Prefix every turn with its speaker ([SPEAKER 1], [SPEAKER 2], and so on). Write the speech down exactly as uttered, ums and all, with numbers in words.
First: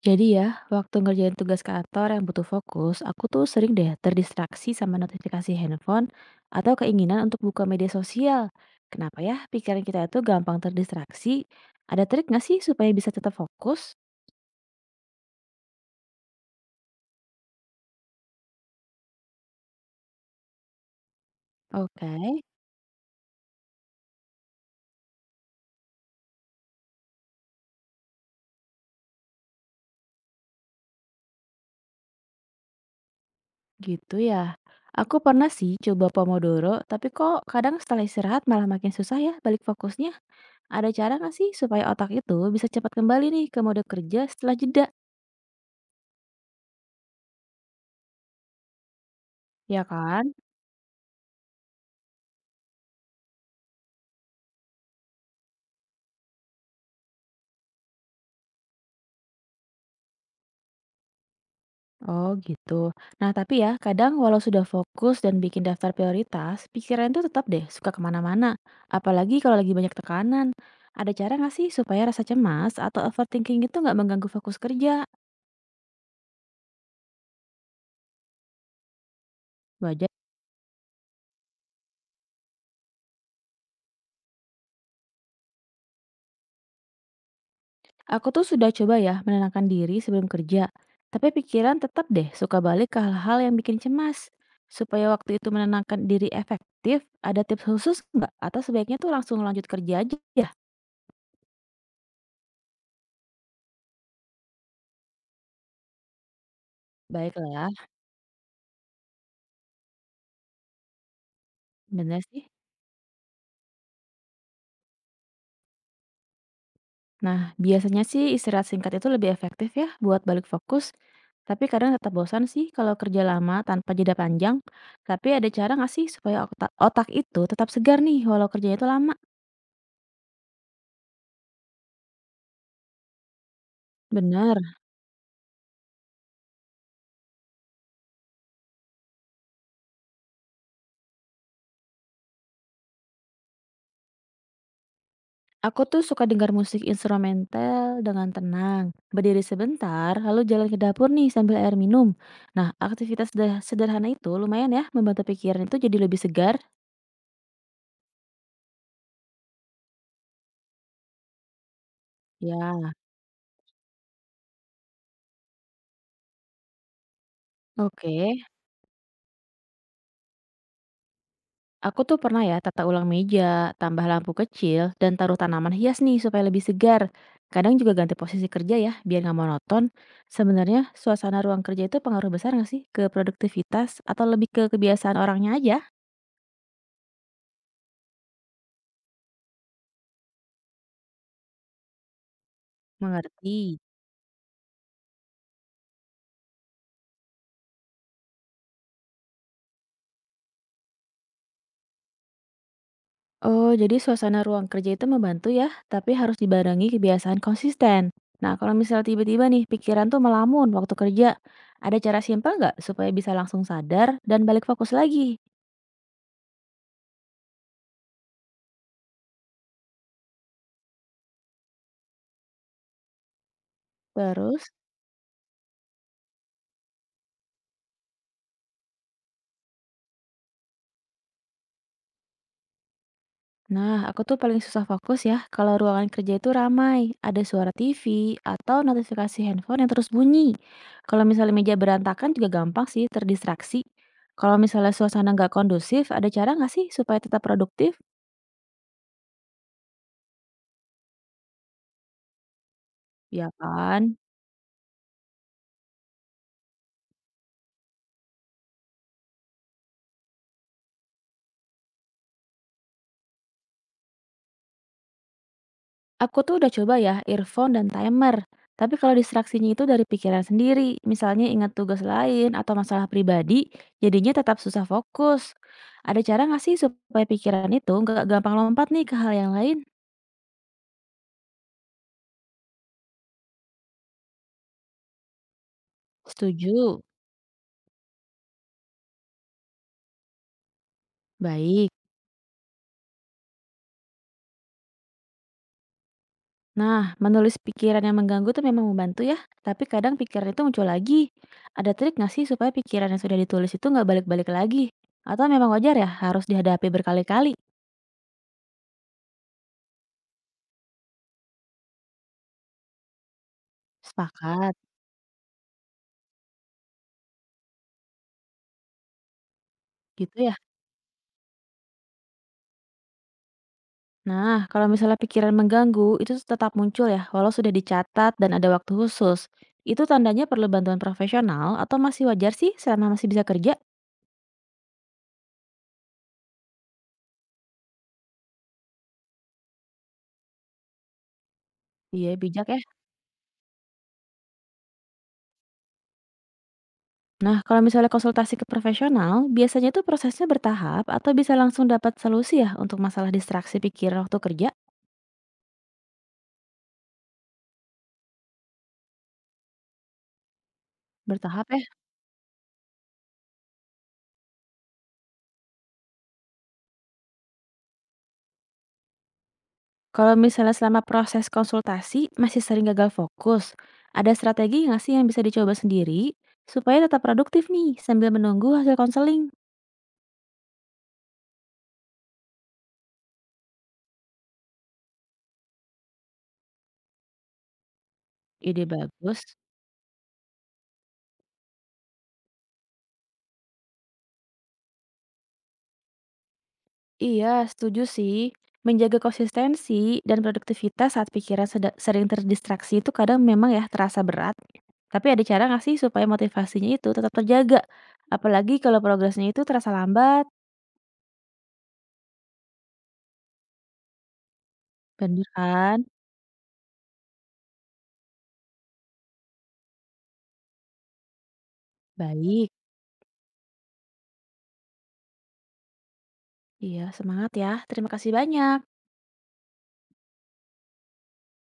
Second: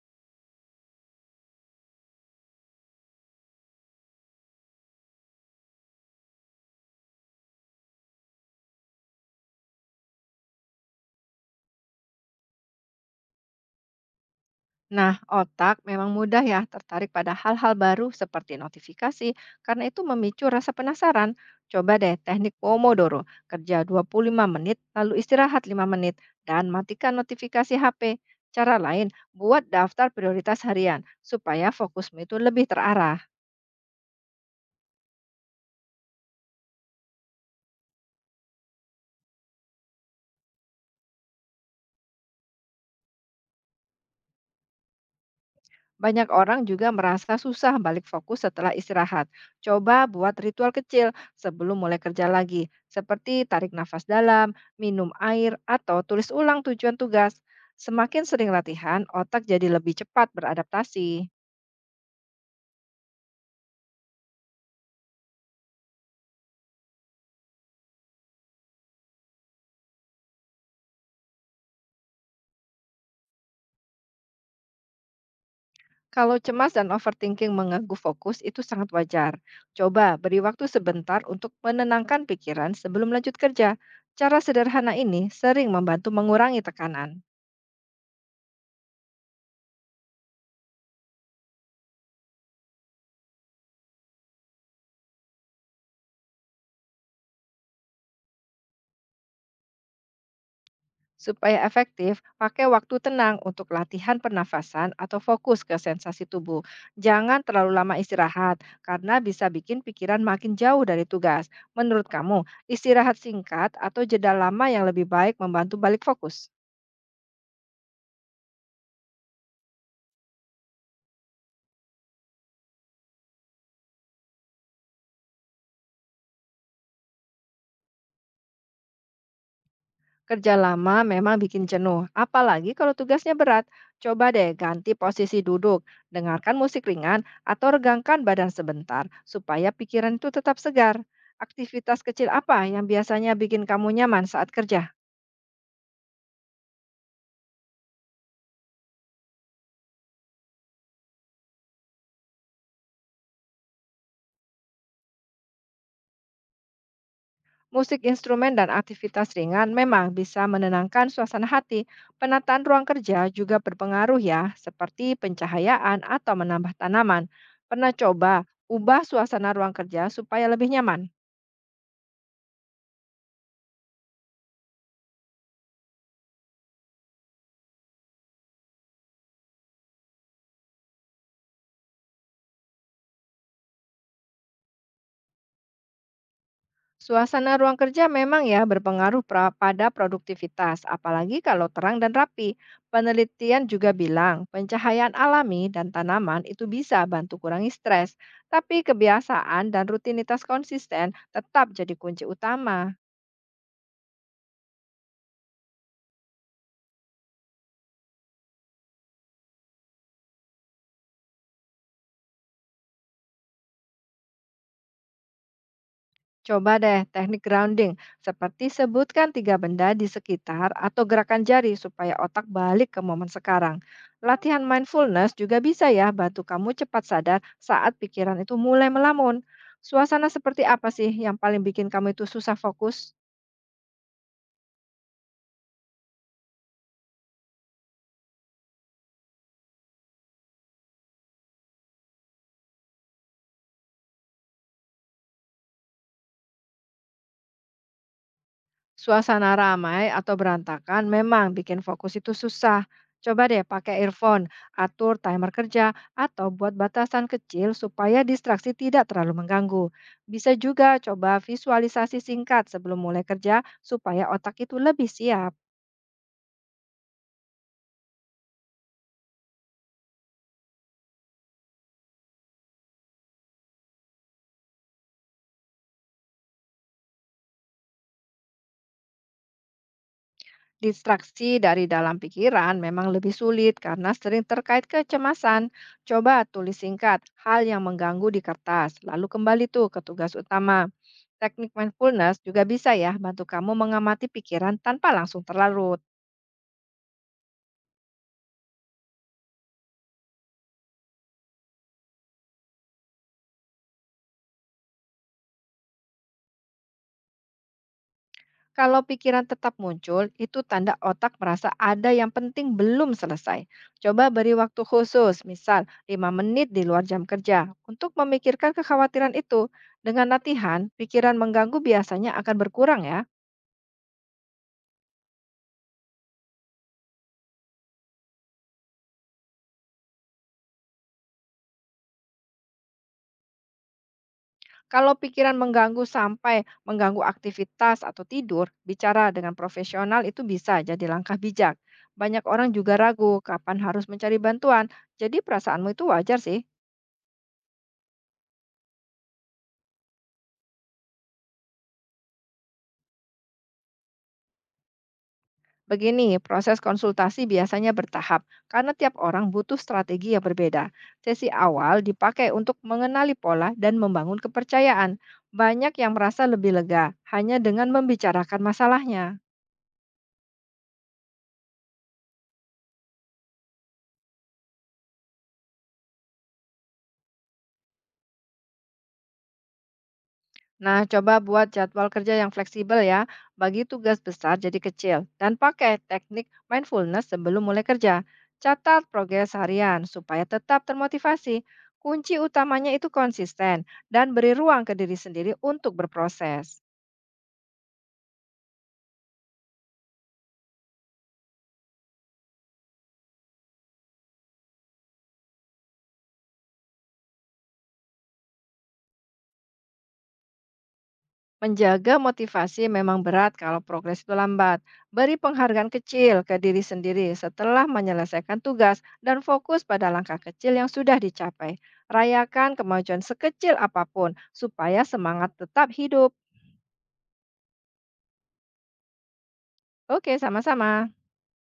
[SPEAKER 1] Jadi ya, waktu ngerjain tugas kantor yang butuh fokus, aku tuh sering deh terdistraksi sama notifikasi handphone atau keinginan untuk buka media sosial. Kenapa ya pikiran kita itu gampang terdistraksi? Ada trik nggak sih supaya bisa tetap fokus?
[SPEAKER 2] Nah, otak memang mudah ya tertarik pada hal-hal baru seperti notifikasi karena itu memicu rasa penasaran. Coba
[SPEAKER 1] Oke,
[SPEAKER 2] deh teknik Pomodoro, kerja dua puluh lima menit, lalu istirahat lima menit, dan matikan notifikasi H P. Cara lain, buat daftar prioritas harian supaya fokusmu itu lebih terarah.
[SPEAKER 1] gitu ya. Aku pernah sih coba Pomodoro, tapi kok kadang setelah istirahat malah makin susah ya balik fokusnya. Ada cara nggak sih supaya otak itu bisa cepat kembali nih ke mode kerja setelah jeda?
[SPEAKER 2] Banyak orang juga merasa susah balik fokus setelah istirahat.
[SPEAKER 1] Ya
[SPEAKER 2] Coba buat
[SPEAKER 1] kan?
[SPEAKER 2] ritual kecil sebelum mulai kerja lagi, seperti tarik nafas dalam, minum air, atau tulis ulang tujuan tugas. Semakin sering latihan, otak jadi lebih cepat beradaptasi.
[SPEAKER 1] Oh gitu. Nah tapi ya, kadang walau sudah fokus dan bikin daftar prioritas, pikiran tuh tetap deh suka kemana-mana. Apalagi kalau lagi banyak tekanan. Ada cara nggak sih supaya rasa cemas atau overthinking itu nggak mengganggu fokus kerja?
[SPEAKER 2] Kalau cemas dan overthinking mengganggu fokus, itu sangat wajar. Coba
[SPEAKER 1] Wajar.
[SPEAKER 2] beri waktu sebentar untuk menenangkan pikiran sebelum lanjut kerja. Cara sederhana ini sering membantu mengurangi tekanan.
[SPEAKER 1] Aku tuh sudah coba ya menenangkan diri sebelum kerja. Tapi pikiran tetap deh suka balik ke hal-hal yang bikin cemas. Supaya waktu itu menenangkan diri efektif, ada tips khusus nggak? Atau sebaiknya tuh langsung lanjut kerja aja ya?
[SPEAKER 2] Supaya efektif, pakai waktu tenang untuk latihan pernafasan atau fokus ke sensasi tubuh. Jangan
[SPEAKER 1] Baiklah,
[SPEAKER 2] terlalu lama istirahat, karena bisa bikin pikiran makin jauh dari tugas. Menurut
[SPEAKER 1] bener
[SPEAKER 2] kamu,
[SPEAKER 1] sih.
[SPEAKER 2] istirahat singkat atau jeda lama yang lebih baik membantu balik fokus?
[SPEAKER 1] Nah, biasanya sih istirahat singkat itu lebih efektif ya buat balik fokus. Tapi kadang tetap bosan sih kalau kerja lama tanpa jeda panjang. Tapi ada cara nggak sih supaya otak, otak itu tetap segar nih walau kerjanya itu lama?
[SPEAKER 2] Kerja lama memang bikin jenuh, apalagi kalau tugasnya berat. Coba deh
[SPEAKER 1] Bener,
[SPEAKER 2] ganti posisi duduk, dengarkan musik ringan, atau regangkan badan sebentar supaya pikiran itu tetap segar. Aktivitas kecil apa yang biasanya bikin kamu nyaman saat kerja?
[SPEAKER 1] aku tuh suka dengar musik instrumental dengan tenang. Berdiri sebentar, lalu jalan ke dapur nih sambil air minum. Nah, aktivitas seder- sederhana itu lumayan ya membantu pikiran itu jadi lebih segar.
[SPEAKER 2] Musik instrumen dan aktivitas ringan memang bisa menenangkan suasana hati. Penataan ruang
[SPEAKER 1] Ya,
[SPEAKER 2] kerja juga berpengaruh ya, seperti pencahayaan atau menambah tanaman. Pernah
[SPEAKER 1] oke.
[SPEAKER 2] coba ubah suasana ruang kerja supaya lebih nyaman?
[SPEAKER 1] Aku tuh pernah ya tata ulang meja, tambah lampu kecil, dan taruh tanaman hias nih supaya lebih segar. Kadang juga ganti posisi kerja ya, biar nggak monoton. Sebenarnya suasana ruang kerja itu pengaruh besar nggak sih ke produktivitas atau lebih ke kebiasaan orangnya aja?
[SPEAKER 2] Suasana ruang kerja memang ya berpengaruh pra- pada produktivitas, apalagi kalau terang dan rapi. Penelitian
[SPEAKER 1] Mengerti.
[SPEAKER 2] juga bilang pencahayaan alami dan tanaman itu bisa bantu kurangi stres, tapi kebiasaan dan rutinitas konsisten tetap jadi kunci utama.
[SPEAKER 1] Oh, jadi suasana ruang kerja itu membantu ya, tapi harus dibarengi kebiasaan konsisten. Nah, kalau misalnya tiba-tiba nih pikiran tuh melamun waktu kerja, ada cara simpel nggak supaya bisa langsung sadar dan balik fokus lagi?
[SPEAKER 2] Coba deh teknik grounding, seperti sebutkan tiga benda di sekitar atau gerakan jari supaya otak balik ke momen sekarang. Latihan
[SPEAKER 1] Terus?
[SPEAKER 2] mindfulness juga bisa ya bantu kamu cepat sadar saat pikiran itu mulai melamun. Suasana seperti apa sih yang paling bikin kamu itu susah fokus?
[SPEAKER 1] Nah, aku tuh paling susah fokus ya kalau ruangan kerja itu ramai, ada suara T V atau notifikasi handphone yang terus bunyi. Kalau misalnya meja berantakan juga gampang sih terdistraksi. Kalau misalnya suasana nggak kondusif, ada cara nggak sih supaya tetap produktif?
[SPEAKER 2] Suasana ramai atau berantakan memang bikin fokus itu susah. Coba
[SPEAKER 1] Ya
[SPEAKER 2] deh pakai
[SPEAKER 1] kan?
[SPEAKER 2] earphone, atur timer kerja, atau buat batasan kecil supaya distraksi tidak terlalu mengganggu. Bisa juga coba visualisasi singkat sebelum mulai kerja supaya otak itu lebih siap.
[SPEAKER 1] Aku tuh udah coba ya earphone dan timer. Tapi kalau distraksinya itu dari pikiran sendiri, misalnya ingat tugas lain atau masalah pribadi, jadinya tetap susah fokus. Ada cara nggak sih supaya pikiran itu nggak gampang lompat nih ke hal yang lain?
[SPEAKER 2] Distraksi dari dalam pikiran memang lebih sulit karena sering terkait kecemasan. Coba tulis
[SPEAKER 1] Setuju.
[SPEAKER 2] singkat hal yang mengganggu di kertas, lalu kembali tuh ke tugas utama. Teknik
[SPEAKER 1] Baik.
[SPEAKER 2] mindfulness juga bisa ya bantu kamu mengamati pikiran tanpa langsung terlarut.
[SPEAKER 1] Nah, menulis pikiran yang mengganggu itu memang membantu ya. Tapi kadang pikiran itu muncul lagi. Ada trik nggak sih supaya pikiran yang sudah ditulis itu nggak balik-balik lagi? Atau memang wajar ya harus dihadapi berkali-kali?
[SPEAKER 2] Kalau pikiran tetap muncul, itu tanda otak merasa ada yang penting belum selesai. Coba beri
[SPEAKER 1] Sepakat.
[SPEAKER 2] waktu khusus, misal lima menit di luar jam kerja, untuk memikirkan kekhawatiran itu. Dengan
[SPEAKER 1] Gitu ya.
[SPEAKER 2] latihan, pikiran mengganggu biasanya akan berkurang ya.
[SPEAKER 1] Nah, kalau misalnya pikiran mengganggu, itu tetap muncul ya, walau sudah dicatat dan ada waktu khusus. Itu tandanya perlu bantuan profesional atau masih wajar sih selama masih bisa kerja?
[SPEAKER 2] Kalau pikiran mengganggu sampai mengganggu aktivitas atau tidur, bicara dengan profesional itu bisa jadi langkah bijak.
[SPEAKER 1] Iya,
[SPEAKER 2] Banyak
[SPEAKER 1] bijak
[SPEAKER 2] orang
[SPEAKER 1] ya.
[SPEAKER 2] juga ragu kapan harus mencari bantuan, jadi perasaanmu itu wajar sih.
[SPEAKER 1] Nah, kalau misalnya konsultasi ke profesional, biasanya itu prosesnya bertahap atau bisa langsung dapat solusi ya untuk masalah distraksi pikiran waktu kerja?
[SPEAKER 2] Begini, proses konsultasi biasanya bertahap karena tiap orang butuh strategi yang berbeda. Sesi
[SPEAKER 1] Bertahap ya.
[SPEAKER 2] awal dipakai untuk mengenali pola dan membangun kepercayaan. Banyak yang merasa lebih lega hanya dengan membicarakan masalahnya.
[SPEAKER 1] Kalau misalnya selama proses konsultasi masih sering gagal fokus, ada strategi nggak sih yang bisa dicoba sendiri supaya tetap produktif nih sambil menunggu hasil konseling?
[SPEAKER 2] Nah, coba buat jadwal kerja yang fleksibel ya. Bagi tugas besar jadi kecil dan pakai teknik mindfulness sebelum mulai kerja.
[SPEAKER 1] Ide
[SPEAKER 2] Catat
[SPEAKER 1] bagus.
[SPEAKER 2] progres harian supaya tetap termotivasi. Kunci utamanya itu konsisten dan beri ruang ke diri sendiri untuk berproses.
[SPEAKER 1] Iya, setuju sih. Menjaga konsistensi dan produktivitas saat pikiran seda- sering terdistraksi itu kadang memang ya terasa berat. Tapi ada cara nggak sih supaya motivasinya itu tetap terjaga? Apalagi kalau progresnya itu terasa lambat?
[SPEAKER 2] Menjaga motivasi memang berat kalau progres itu lambat. Beri
[SPEAKER 1] Bener
[SPEAKER 2] penghargaan
[SPEAKER 1] kan?
[SPEAKER 2] kecil ke diri sendiri setelah menyelesaikan tugas dan fokus pada langkah kecil yang sudah dicapai.
[SPEAKER 1] Baik.
[SPEAKER 2] Rayakan kemajuan sekecil apapun supaya semangat tetap hidup.
[SPEAKER 1] Iya, semangat ya. Terima kasih banyak.
[SPEAKER 2] Oke, sama-sama.